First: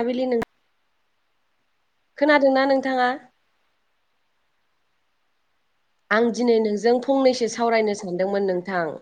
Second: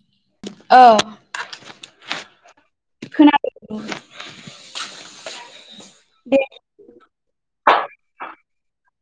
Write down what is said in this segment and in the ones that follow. मोनाबिलि नों औ खोनादोंना नोंथांङा खोनादों आं दे दिनै नोंजों फंनैसो सावरायनो सानदोंमोन नोंथां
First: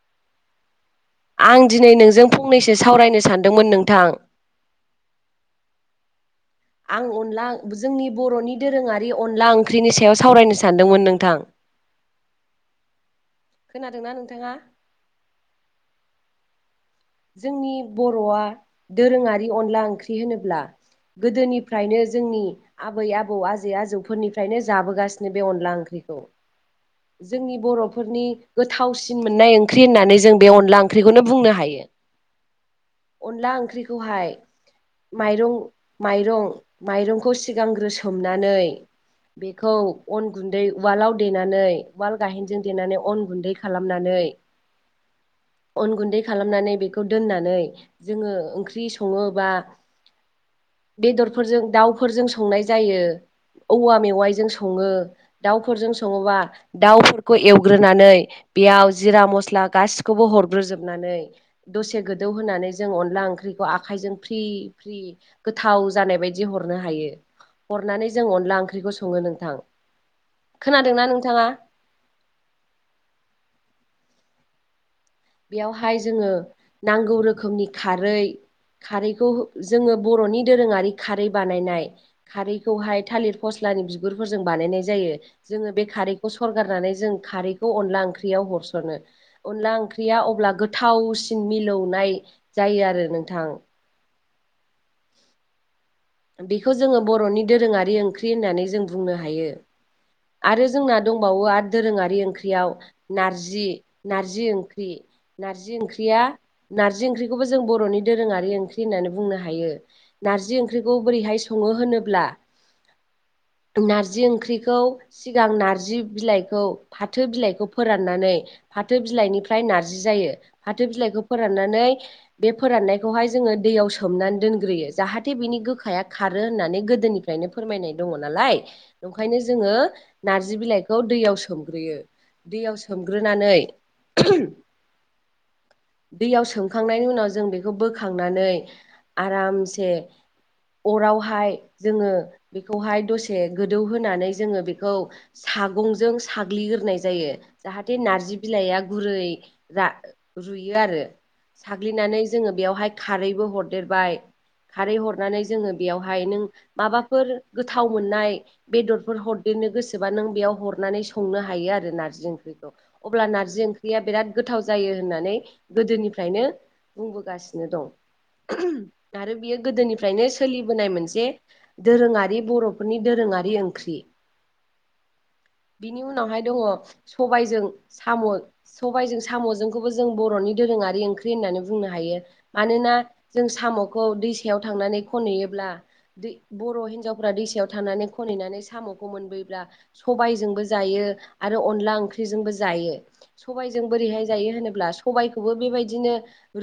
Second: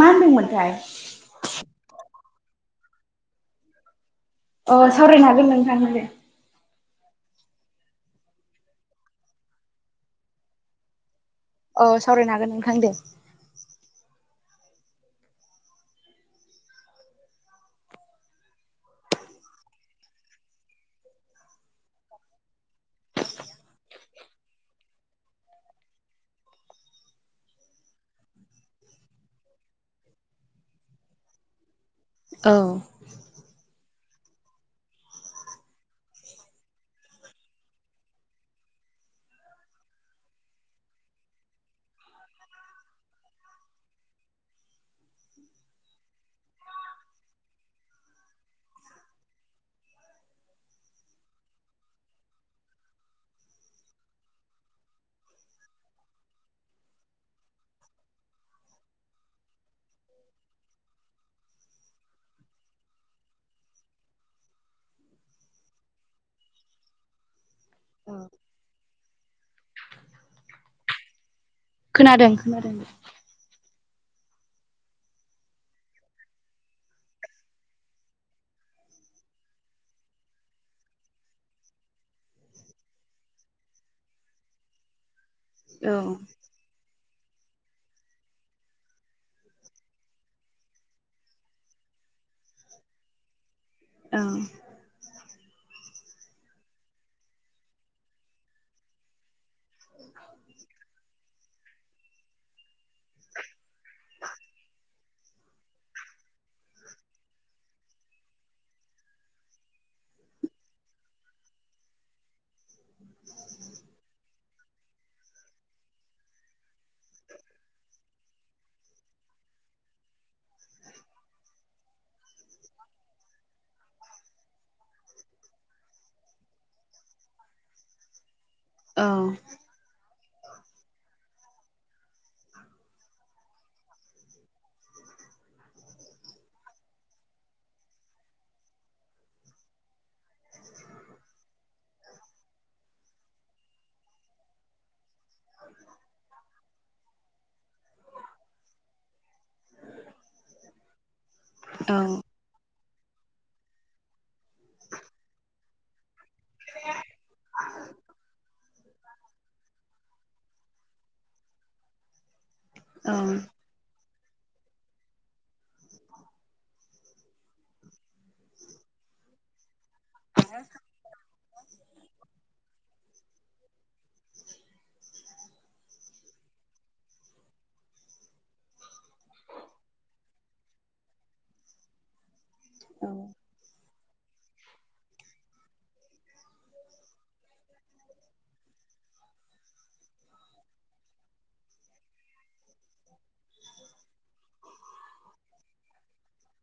मा होनदोंमोनथाय आं दिनै नोंजों फंनैसो सावरायनो सानदोंमोन नोंथां अ सावरायनो हागोनमोन नोंथां [unintelligible] आं अनला जोंनि बर'नि दोरोङारि अनला ओंख्रिनि सायाव सावरायनो सानदोंमोन नोंथां औ सावरायनो हागोन नोंथां दे खोनादोंना नोंथांङा जोंनि बर'आ दोरोंङारि अनला ओंख्रि होनोब्ला गोदोनिफ्रायनो जोंनि आबै आबौ आजौ आजौ आजैफोरनिफ्रायनो जाबोगासिनो बे अनला ओंख्रिखौ जोंनि बर'फोरनि गोथावसिन मोननाय ओंख्रि होननानै जों बे अनला ओंख्रिखौनो बुंनो हायो औ अनला ओंख्रिखौहाय माइरं माइरं माइरंखौ सिगांग्रोसोमनानै बेखौ अन गुन्दै उवालाव देनानै वाल गायेनजों देनानै अन गुन्दै खालामनानै अन गुन्दै खालामनानै बेखौ दोननानै जोंङो ओंख्रि संङो बा बेदरफोरजों दाउफोरजों संनाय जायो औवा मेवाइजों संङो दाउफोरजों संङोबा दाउफोरखौ एवग्रोनानै बेयाव जिरा मस्ला गासिखौबो हरग्रोजोबनानै दसे गोदौ होनानै जों अनला ओंख्रिखौ आखायजों फ्रि फ्रि गोथाव जानाय बायदि ह हरनो हायो अरनानै जों अनला ओंख्रिखौ संङो नोंथां खोनादोंना नोंथांङा खोनादों खोनादों बेयावहाय जोंङो नांगौ रोखोमनि खारै खारैखौ जोंङो बर'नि दोरोङारि खारै बानायनाय खारैखौहाय थालिर फस्ला नि बिगुरफोरजों बानायनाय जायो। जोंङो बे औ खारैखौ सरगारनानै जों खारैखौ अनला ओंख्रियाव हरसनो अनला ओंख्रि गैया अब्ला गोथावसिन मिलौनाय जायो आरो नोंथां औ बेखौ जोंङो बर'नि दोरोङारि ओंख्रि होननानै जों बुंनो हायो। दोरोंङारि ओंख्रियाव नारजि नारजि ओंख्रि नारजि ओंख्रिया नारजि ओंख्रिखौबो जों बर'नि दोरोंङारि ओंख्रि होननानै बुंनो हायो नारजि ओंख्रिखौ बोरैहाय संङो होनोब्ला नारजि ओंख्रिखौ सिगां नार्जि बिलाइखौ फाथो बिलाइखौ फोराननानै फाथो बिलाइनिफ्राय नार्जि जायो। फाथो बिलाइखौ फोराननानै बे फोराननायखौहाय जोंङो दैयाव सोमनानै दोनग्रोयो जा जाहाथे बिनि गोखाया खारो होननानै गोदोनिफ्रायनो फोरमायनाय दंङो नालाय औ ओंखायनो जोंङो नार्जि बिलाइखौ दैयाव सोमग्रोयो दैयाव सोमग्रोनानै [unintelligible] दैयाव सोमखांनायनि उनाव जों बेखौ बोखांनानै आरामसे अरावहाय जोङो बेखौहाय दसे गोदौ होनानै जोङो बे सागंजों साग्लिग्राय जायो जाहाथे नारजि बिलाइआ गुरै रुयो आरो साग्लिनानै जोङो बेवहाय खारैबो हरदेरबाय खारै हरनानै जोङो बेयावहाय नों माबाफोर गोथाव मोननाय बेदरफोर हर बेनो गोसोबा नों बेयाव हरनानै संनो हायो आरो नारजि ओंख्रिखौ अब्ला नारजि ओंख्रिया बिराद गोथाव जायो होननानै गोदोनिफ्रायनो बुंबोगासिनो दं आरो बियो गोदोनि फ्रायनो सोलिबोनाय मोनसे दोरोङारि बर'फोरनि दोरोङारि ओंख्रि [unintelligible] बिनि उनावहाय दङ सबायजों साम' सबायजों साम'जोंखौबो जों बर' 'बरफोरनि दोरोङारि ओंख्रि होननानै बुंनो हायो मानोना जों साम' दैसायाव थांनानै खनहैयोब्ला दै बर' हिन्जावफोरा दैसायाव थांनानै खनहैनानै साम' सबाइजोंबो जायो आरो अनला ओंखिरि जोंबो जायो सबाइ ओरैहाय जायो होनोब्ला सबायखौबो बेबायदिनो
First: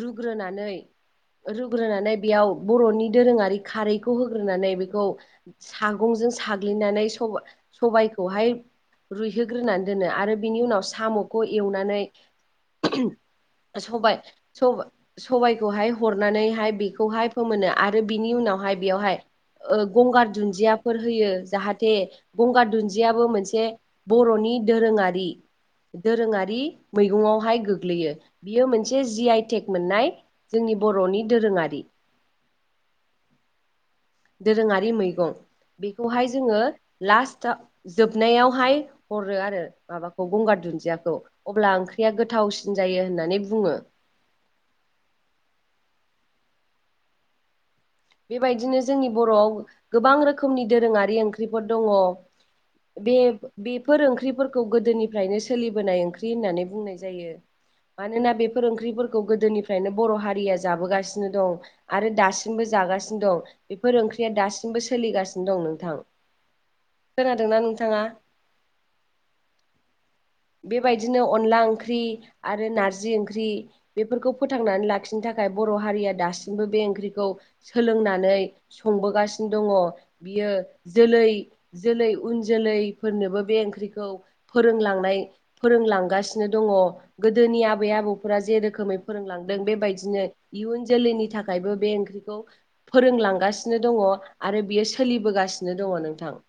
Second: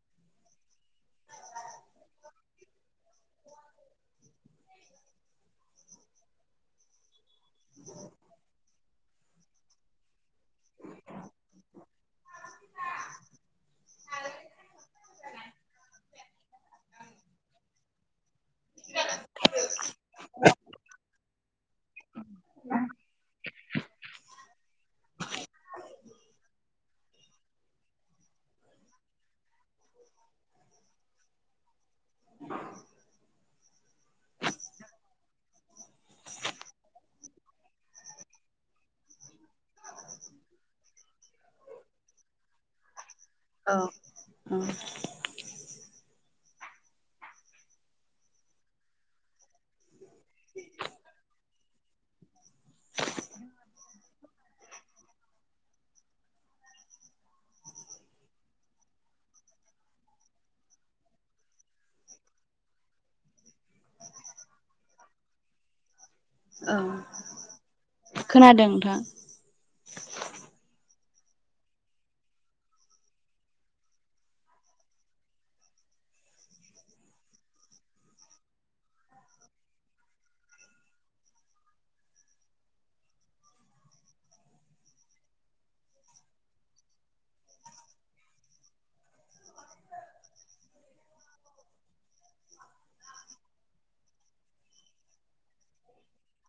रुग्रोनानै रुग्रोनानै बेयाव बर'नि दोरोङारि खारैखौ होग्रोनानै बेखौ सागं जों साग्लिनानै स सबायखौहाय रुइहोग्रोनानै दोनो आरो बिनि उनाव साम'खौ एवनानै स सबायाइखौहाय हरनानैहाय बेखौहाय फोमोनो आरो बिनि उनाव बेयावहाय गंगार दुनदियाफोर होयो जाहाथे थे गंगा दुन्दियाबो मोनसे बर'नि दोरोङारि दोरोङारि मैगंडावहाय गोग्लैयो बियो मोनसे जि आइटेक मोननाय जोंनि बर'नि दोरोङारि दोरोङारि मैगं बेखौहाय जोङो लास्ट जोबनायावहाय हरो आरो माबाखौ गंगार दुन्दियाखौ अब्ला ओंख्रिया गोथावसिन जायो होननानै बुङो औ बेबायदिनो जोंनि बर'आव गोबां रोखोमनि दोरोङारि ओंख्रिफोर दङ बे बेफोर ओंख्रिफोरखौ गोदोनिफ्रायनो सोलिबोनाय ओंख्रि होननानै बुंनाय जायो मानोना बेफोर ओंख्रिफोरखौ गोदोनिफ्रायनो बर' हारिया जाबोगासिनो दं आरो दासिमबो जागासिनो दं बेफोर ओंख्रिया दासिमबो सोलिगासिनो दं नोंथां औ खोनादोंना नों खोनादों नोंथां बेबायदिनो अनला ओंख्रि आरो नारजि ओंख्रि बेफोरखौ फोथांनानै लाखिनो थाखाय थाखाय बर' हारिया दासिमबो बे ओंख्रिखौ सोलोंनानै संबोगासिनो दङ बियो जोलै जोलै उन जोलैफोरनोबो बे ओंख्रिखौ फोरोंलांनाय फोरोंलांगासिनो दङ गोदोनि आबै आबौफोरा जेेरोखोमै फोरोंलांदों बेबायदिनो इयुन जोलैनि थाखायबो बे ओंख्रिखौ फोरोंलांगासिनो दङ आरो बियो सोलिबोगासिनो दङ नोंथां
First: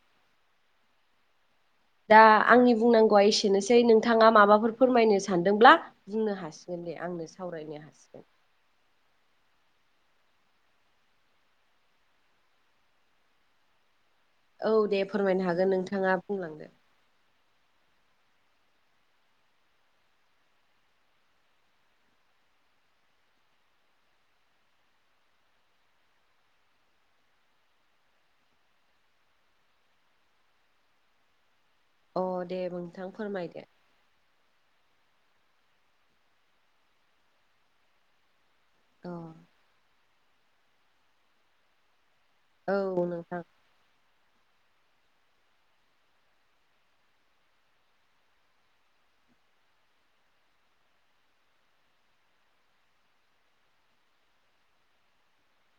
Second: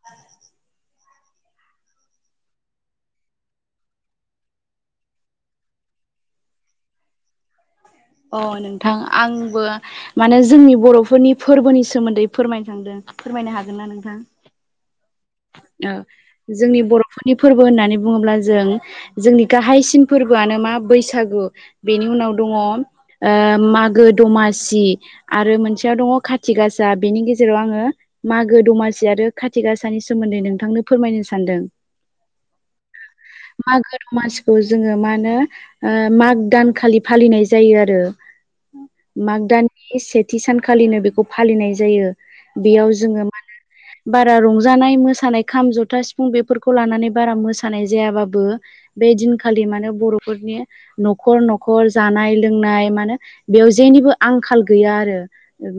दा आंनि बुंनांगौआ एसेनोसै नोंथाङा माबाफोर फोरमायनो सानदोंब्ला बुंनो हासिगोन आंनो सावरायनो हादों अ नोंथां आंबो माने जोंनि बर'फोरनि फोरबोनि सोमोन्दै फोरमायनो थांदों फोरमायनो हागोन ना नोंथां औ दे फोरमायनो हागोन नोंथाङा बुंलांदो नि फोरबो होननानै बुङोब्ला जों जोंनि गाहायसिन फोरबोआनो मा बैसागु बेनि उनाव लग मागु दामासि आरो मोनसे दङ खाथि गासा बिनि गेजेराव आङो मागो दमासि आरो खाथि गासानि सोमोन्दै नोंथांनो फोरमायनो सानदों अ दे नोंथां फोरमायदो मागो दमासिखौ जोङो मा होनो माग दानखालि फालिनाय जायो आरो अ माग दाननि सेथि सानखालिनो बेखौ फालिनाय जायो। बेयाव औ जोङो नोंथां बारा रं जानाय मोसानाय खाम जथा सिफुं बेफोरखौ लानानै बारा मोसानाय जायाबाबो बे दिनखालि बर'फोरनि न'खर न'खर जानाय लोंनाय मानो बेयाव जेनिबो आंखाल गैया आरो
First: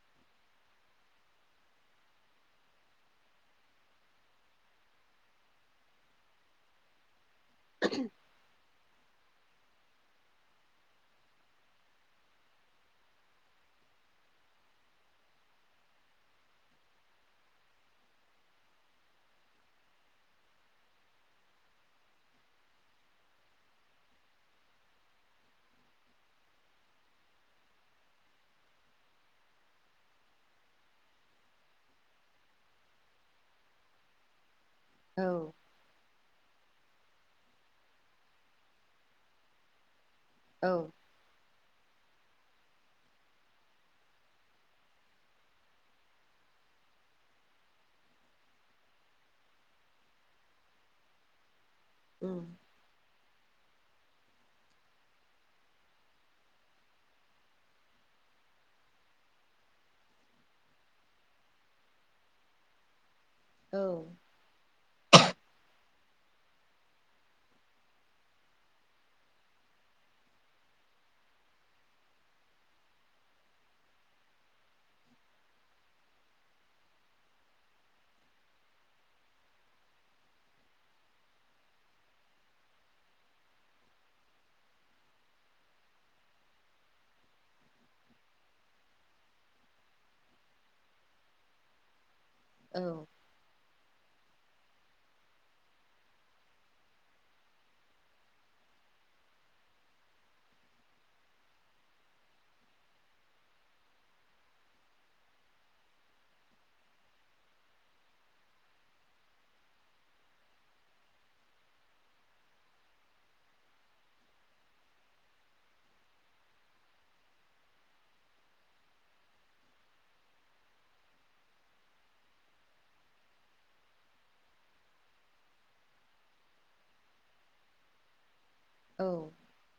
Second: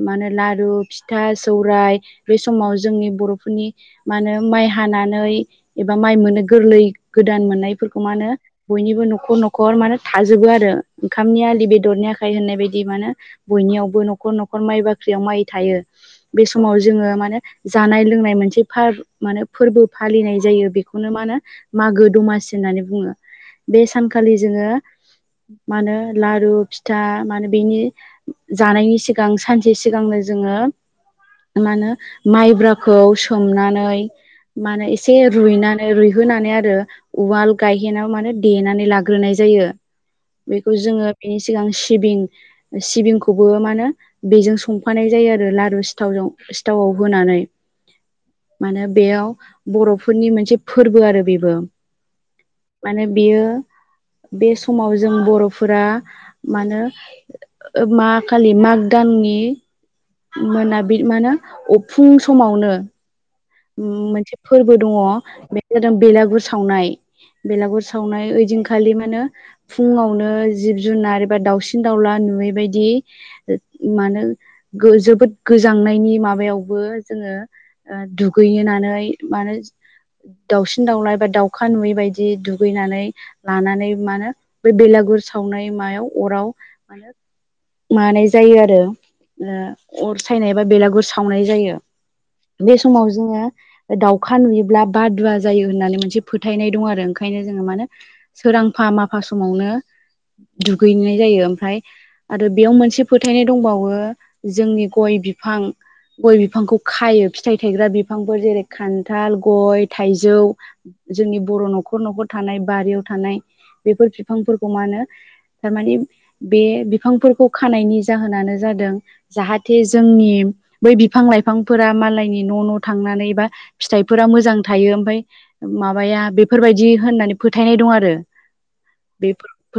मानो लारु फिथा सौराइ बे समाव जोंनि बर'फोरनि मा होनो माइ हानानै एबा माइ मोनो गोरलै गोदान मोननायफोरखौ मा होनो बयनिबो न'खर न'खर मान थाजोबो आरो ओंखामनि आलि बेदरनि आखाइ होननाय बायदि माने बयनियावबो न'खर न'खर माइ बाख्रिआव माइ थायो। बे समाव जोङो मा होनो जानाय लोंनाय मोनसे बार माने फोरबो फालिनाय जायो बेखौनो मा होनो मागो दमासि होननानै बुङो। बे सानखालि जोङो मा होनो लारु फिथा मानो बेनि जानायनि सिगां सानसे सिगांनो जोङो मा होनो हाग्राखौ सो मनानै माने एसे औ रुइनानै रुइ होनानै आरो उवाल गायहेनाव माने देनानै लाग्रोनाय जायो। औ बेखौ जोङो बेनि सिगां सिबिं सिबिंखौबो मा होनो बेजों संफानाय जायो आरो लारु सिथावजों सिथावाव होनानै। [inaudible] माने बेयाव बर'फोरनि मोनसे फोरबो आरो बेबो। उम माने बियो [inaudible] बे समाव जों बर'फोरा मानो मा खालि माग दान नि मोनाबिलि मा होनो फुं समावनो औ मोनसे फोरबो दङ बे जादों बेलागुर सावनाय बेलागुर सावनाय ओइदिनखालि माने फुङावनो जिब जुनार एबा दाउसिन दाउला नुयैबायदि मानो जोबोद गोजांनायनि माबायावबो जोङो दुगैनानै मानो दाउसिन दाउला बा दाउखा नुयै बायदि दुगैनानै लानानै मानो बे बेलेगु गुर सावनाय मायाव अराव मानाय जायो आरो अर सायनाय बा बेलागुर सावनाय जायो। बे सम औ जों दाउखा नुयोब्ला बादुवा जायो होननानै मोनसे फोथायनाय दं आरो ओंखायनो जोङो मानो सो रांफा माफा समावनो दुगैनाय जायो ओमफ्राय आरो बेयाव मोनसे फोथायनाय दंबावो जोंनि गय बिफां गय बिफांखौ खायो फिथाइ थायग्रा बि फांफोर जेरै खान्थाल गय थाइजौ जोंनि बर' न'खर न'खर थानाय बारियाव थानाय बेफोर बिफांफोरखौ मा होनो थारमानि बे बिफांफोरखौ खानायनि जाहोनानो जादों जाहाथे जोंनि बै बिफां लाइफांफोरा मालायनि न' न' थांनानै बा फिथाइफोरा मोजां थायो ओमफ्राय माबाया बेफोरबायदि होननानै फोथायनाय दं। द आरो औ बे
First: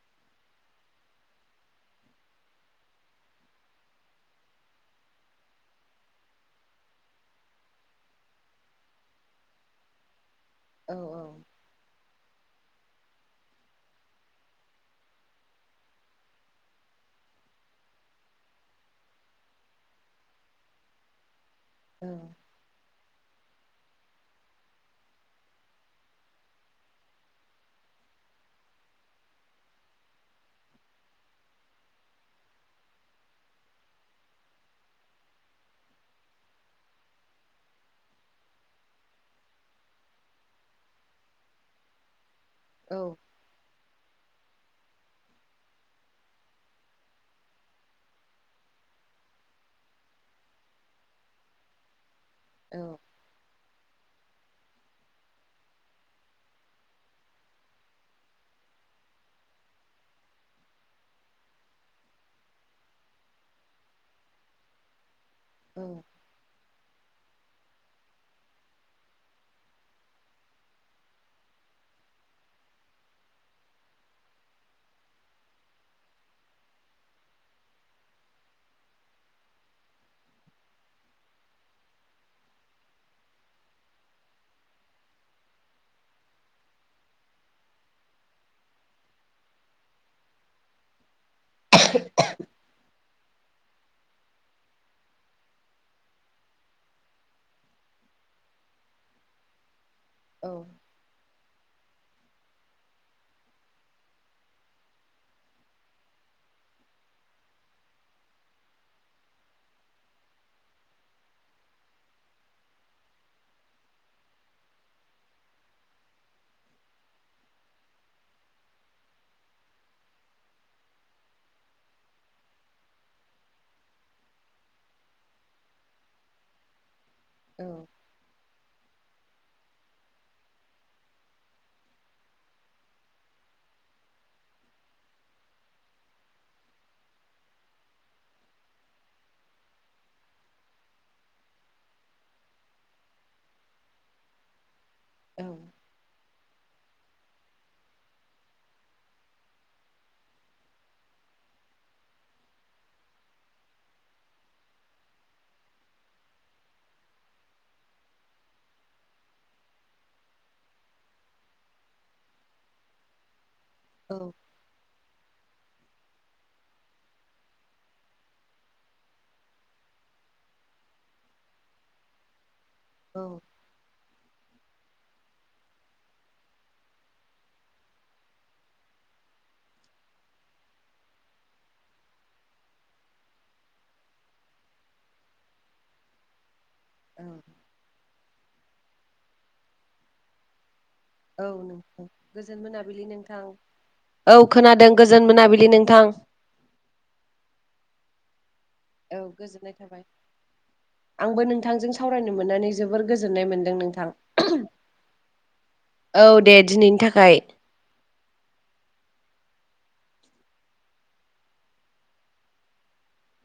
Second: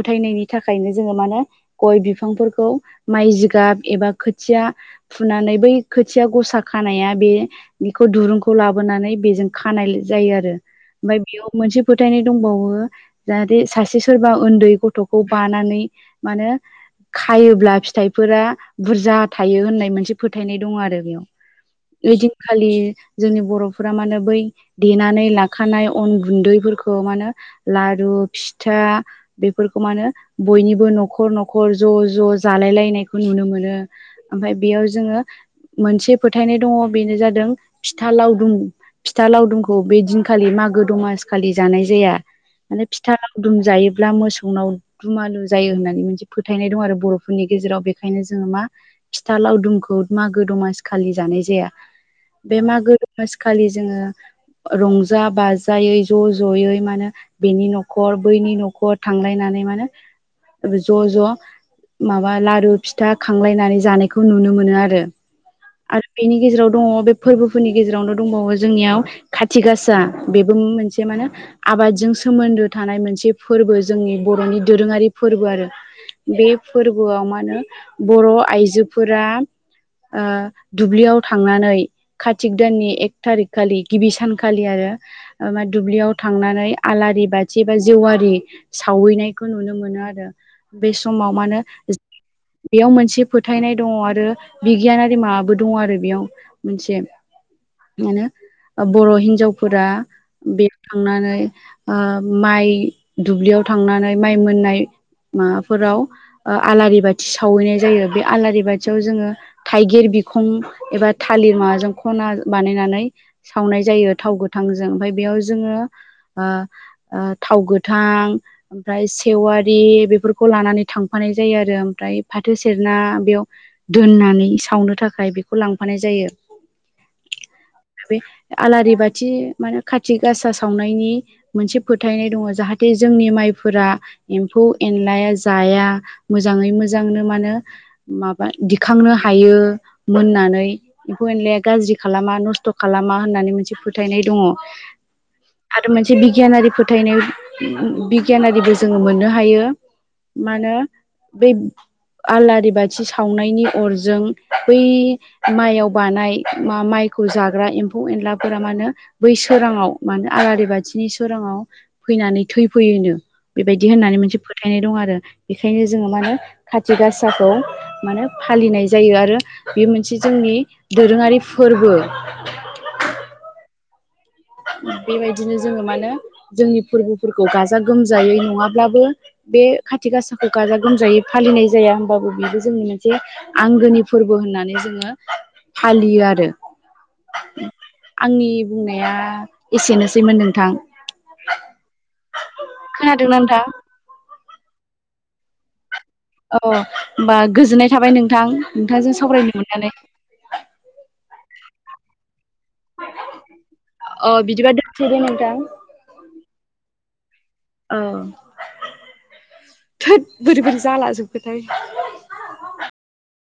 फोथायनायनि थाखायनो जोङो मा होन गय बिफांफोरखौ माइ जिगाब एबा खोथिया फुनानै बै खोथिया गसा खानाया बे बेखौ दुरुंखौ लाबोनानै बेजों खानाय जायो आरो औ ओमफ्राय बेयाव मोनसे फोथायनाय दंबावो जाहाथे सासे सोरबा उन्दै गथ'खौ बानानै मानो खायोब्ला फिथाइफोरा बुरजा थायो होननाय मोनसे फोथायनाय दङ आरो बेयाव औ ओइदिनखालि जोंनि बर'फोरा मा नो देनानै लाखानाय अन गुन्दैफोरखौ मानो आरो फिथा बेफोरखौ मा नो बयनिबो न'खर न'खर ज' ज' जालाय नायखौ नुनो मोनो ओमफ्राय बेयाव जोङो मोनसे फोथायनाय दङ बेनो जादों दों फिथा लावदुम फिथा लावदुमखौ बे दिनखालि मागो दमास खालि जानाय जाया माने औ फिथा लावदुम जायोब्ला मोसौ नाव दुमालु जायो होननानै मोनसे फोथायनाय दं आरो बर'फोरनि गेजेराव बेखायनो जोङो मा फिथा लावदुमखौ मागो दमासिखालि जानाय जाया बे औ मागो दमसिखालि जोङो रंजा बाजायै ज' ज'यै मान बेनि न'खर बैनि न'खर थांलायनानै नै माने ज' ज' माबा लारु फिथा खांलायनानै जानायखौ नुनो मोनो आरो आरो बेनि गेजेराव दङ बे फोरबोफोरनि गेजेरावनो दंबावो जोंनियाव खाथि गासा बेबो मोनसे मा होने आबादजों सोमोन्दो थानाय मोनसे फोरबो जोंनि बर'नि दोरोङारि फोरबो आरो बे फोरबोआव मा होनो बर' आइजोफोरा ओ दुब्लियाव थांनानै कतिक दाननि एक थारिक खालि गिबि सानखालि आरो मा दुब्लियाव थांनानै आला रि बाथि बा जेवारि सावैनायखौ नुनो मोनो आरो बे समाव मानो बेयाव मोनसे से फोथायनाय दङ आरो बिगियानारि माबाबो दङ आरो बेयाव मोनसे मानो बर' हिनजावफोरा औ बेयाव थांनानै ओ माइ दुब्लियाव थांनानै माइ मोननाय माबाफोराव ओ आलारि बाथि सावहैनाय जायो बे आलारि बाथियाव जोङो थाइगिर बिखं एबा थालिर माबाजों खना बानायनानै सावनाय जायो थाव गोथांजों ओमफ्राय बेयाव जोङो आ ओ थाव गोथां ओमफ्राय सेवारि बेफोरखौ लानानै थांफानाय जायो आरो ओमफ्राय फ्राय फाथो सेरना बेयाव दोननानै सावनो थाखाय बेखौ लांफानाय जायो। बे आलारि बाथि माने खाथि गासा सावनायनि मोनसे फोथायनाय दङ जाहाथे जोंनि माइ फोरा एमफौ एनलाया जाया मोजाङै मोजांनो मानो माबा दिखांनो हायो मोननानै एमफौ एनलाया गाज्रि खालामा नसथ' खालामा होननानै मोनसे फोथायनाय दङ आरो मोनसे बिगि गियानारि फोथायनायाव बिगियानारिबो जोङो मोननो हायो। मानो बै आलारि बाथि सावनायनि अरजों बै माइयाव बानाय मा माइखौ जाग्रा एम्फौ एनलाफोरा मानो बै सोराङाव मानो आलारि बाथिनि सोराङाव फैनानै थैफैयोनो बेबायदि औ होननानै मोनसे फोथायनाय दं आरो बेखायनो जोङो माने खाति गासाखौ माने फालिनाय जायो आरो बे मोनसे जोंनि नि दोरोङारि फोरबो औ बेबायदिनो जोङो मानो जोंनि फोरबोफोरखौ गाजा गोमजायै नङाब्लाबो बे खाथि गासाखौ गाजा गोमजायै फालिनाय जाया होमबाबो बेबो जोंनि मोनसे आंगोनि फोरबो होन नानै जोङो फालियो आरो औ आंनि बुंनाया एसेनोसैमोन नोंथां। औ गोजोन मोनाबिलि नोंथां औ खोनादों गोजोन मोनाबिलि नोंथां। अ होमबा गोजोननाय थाबाय नोंथां नोंथांजों औ सावरायनो गोजोननाय मोननानै थाबाय आंबो नोंथांजों सावरायनो मोननानै जोबोर गोजोननाय मोनदों नोंथां अ बिदिबा दोनसै दे नोंथां औ दे दिनैनि थाखाय औ थोद बोरै बोरै जाला जोबखोथाय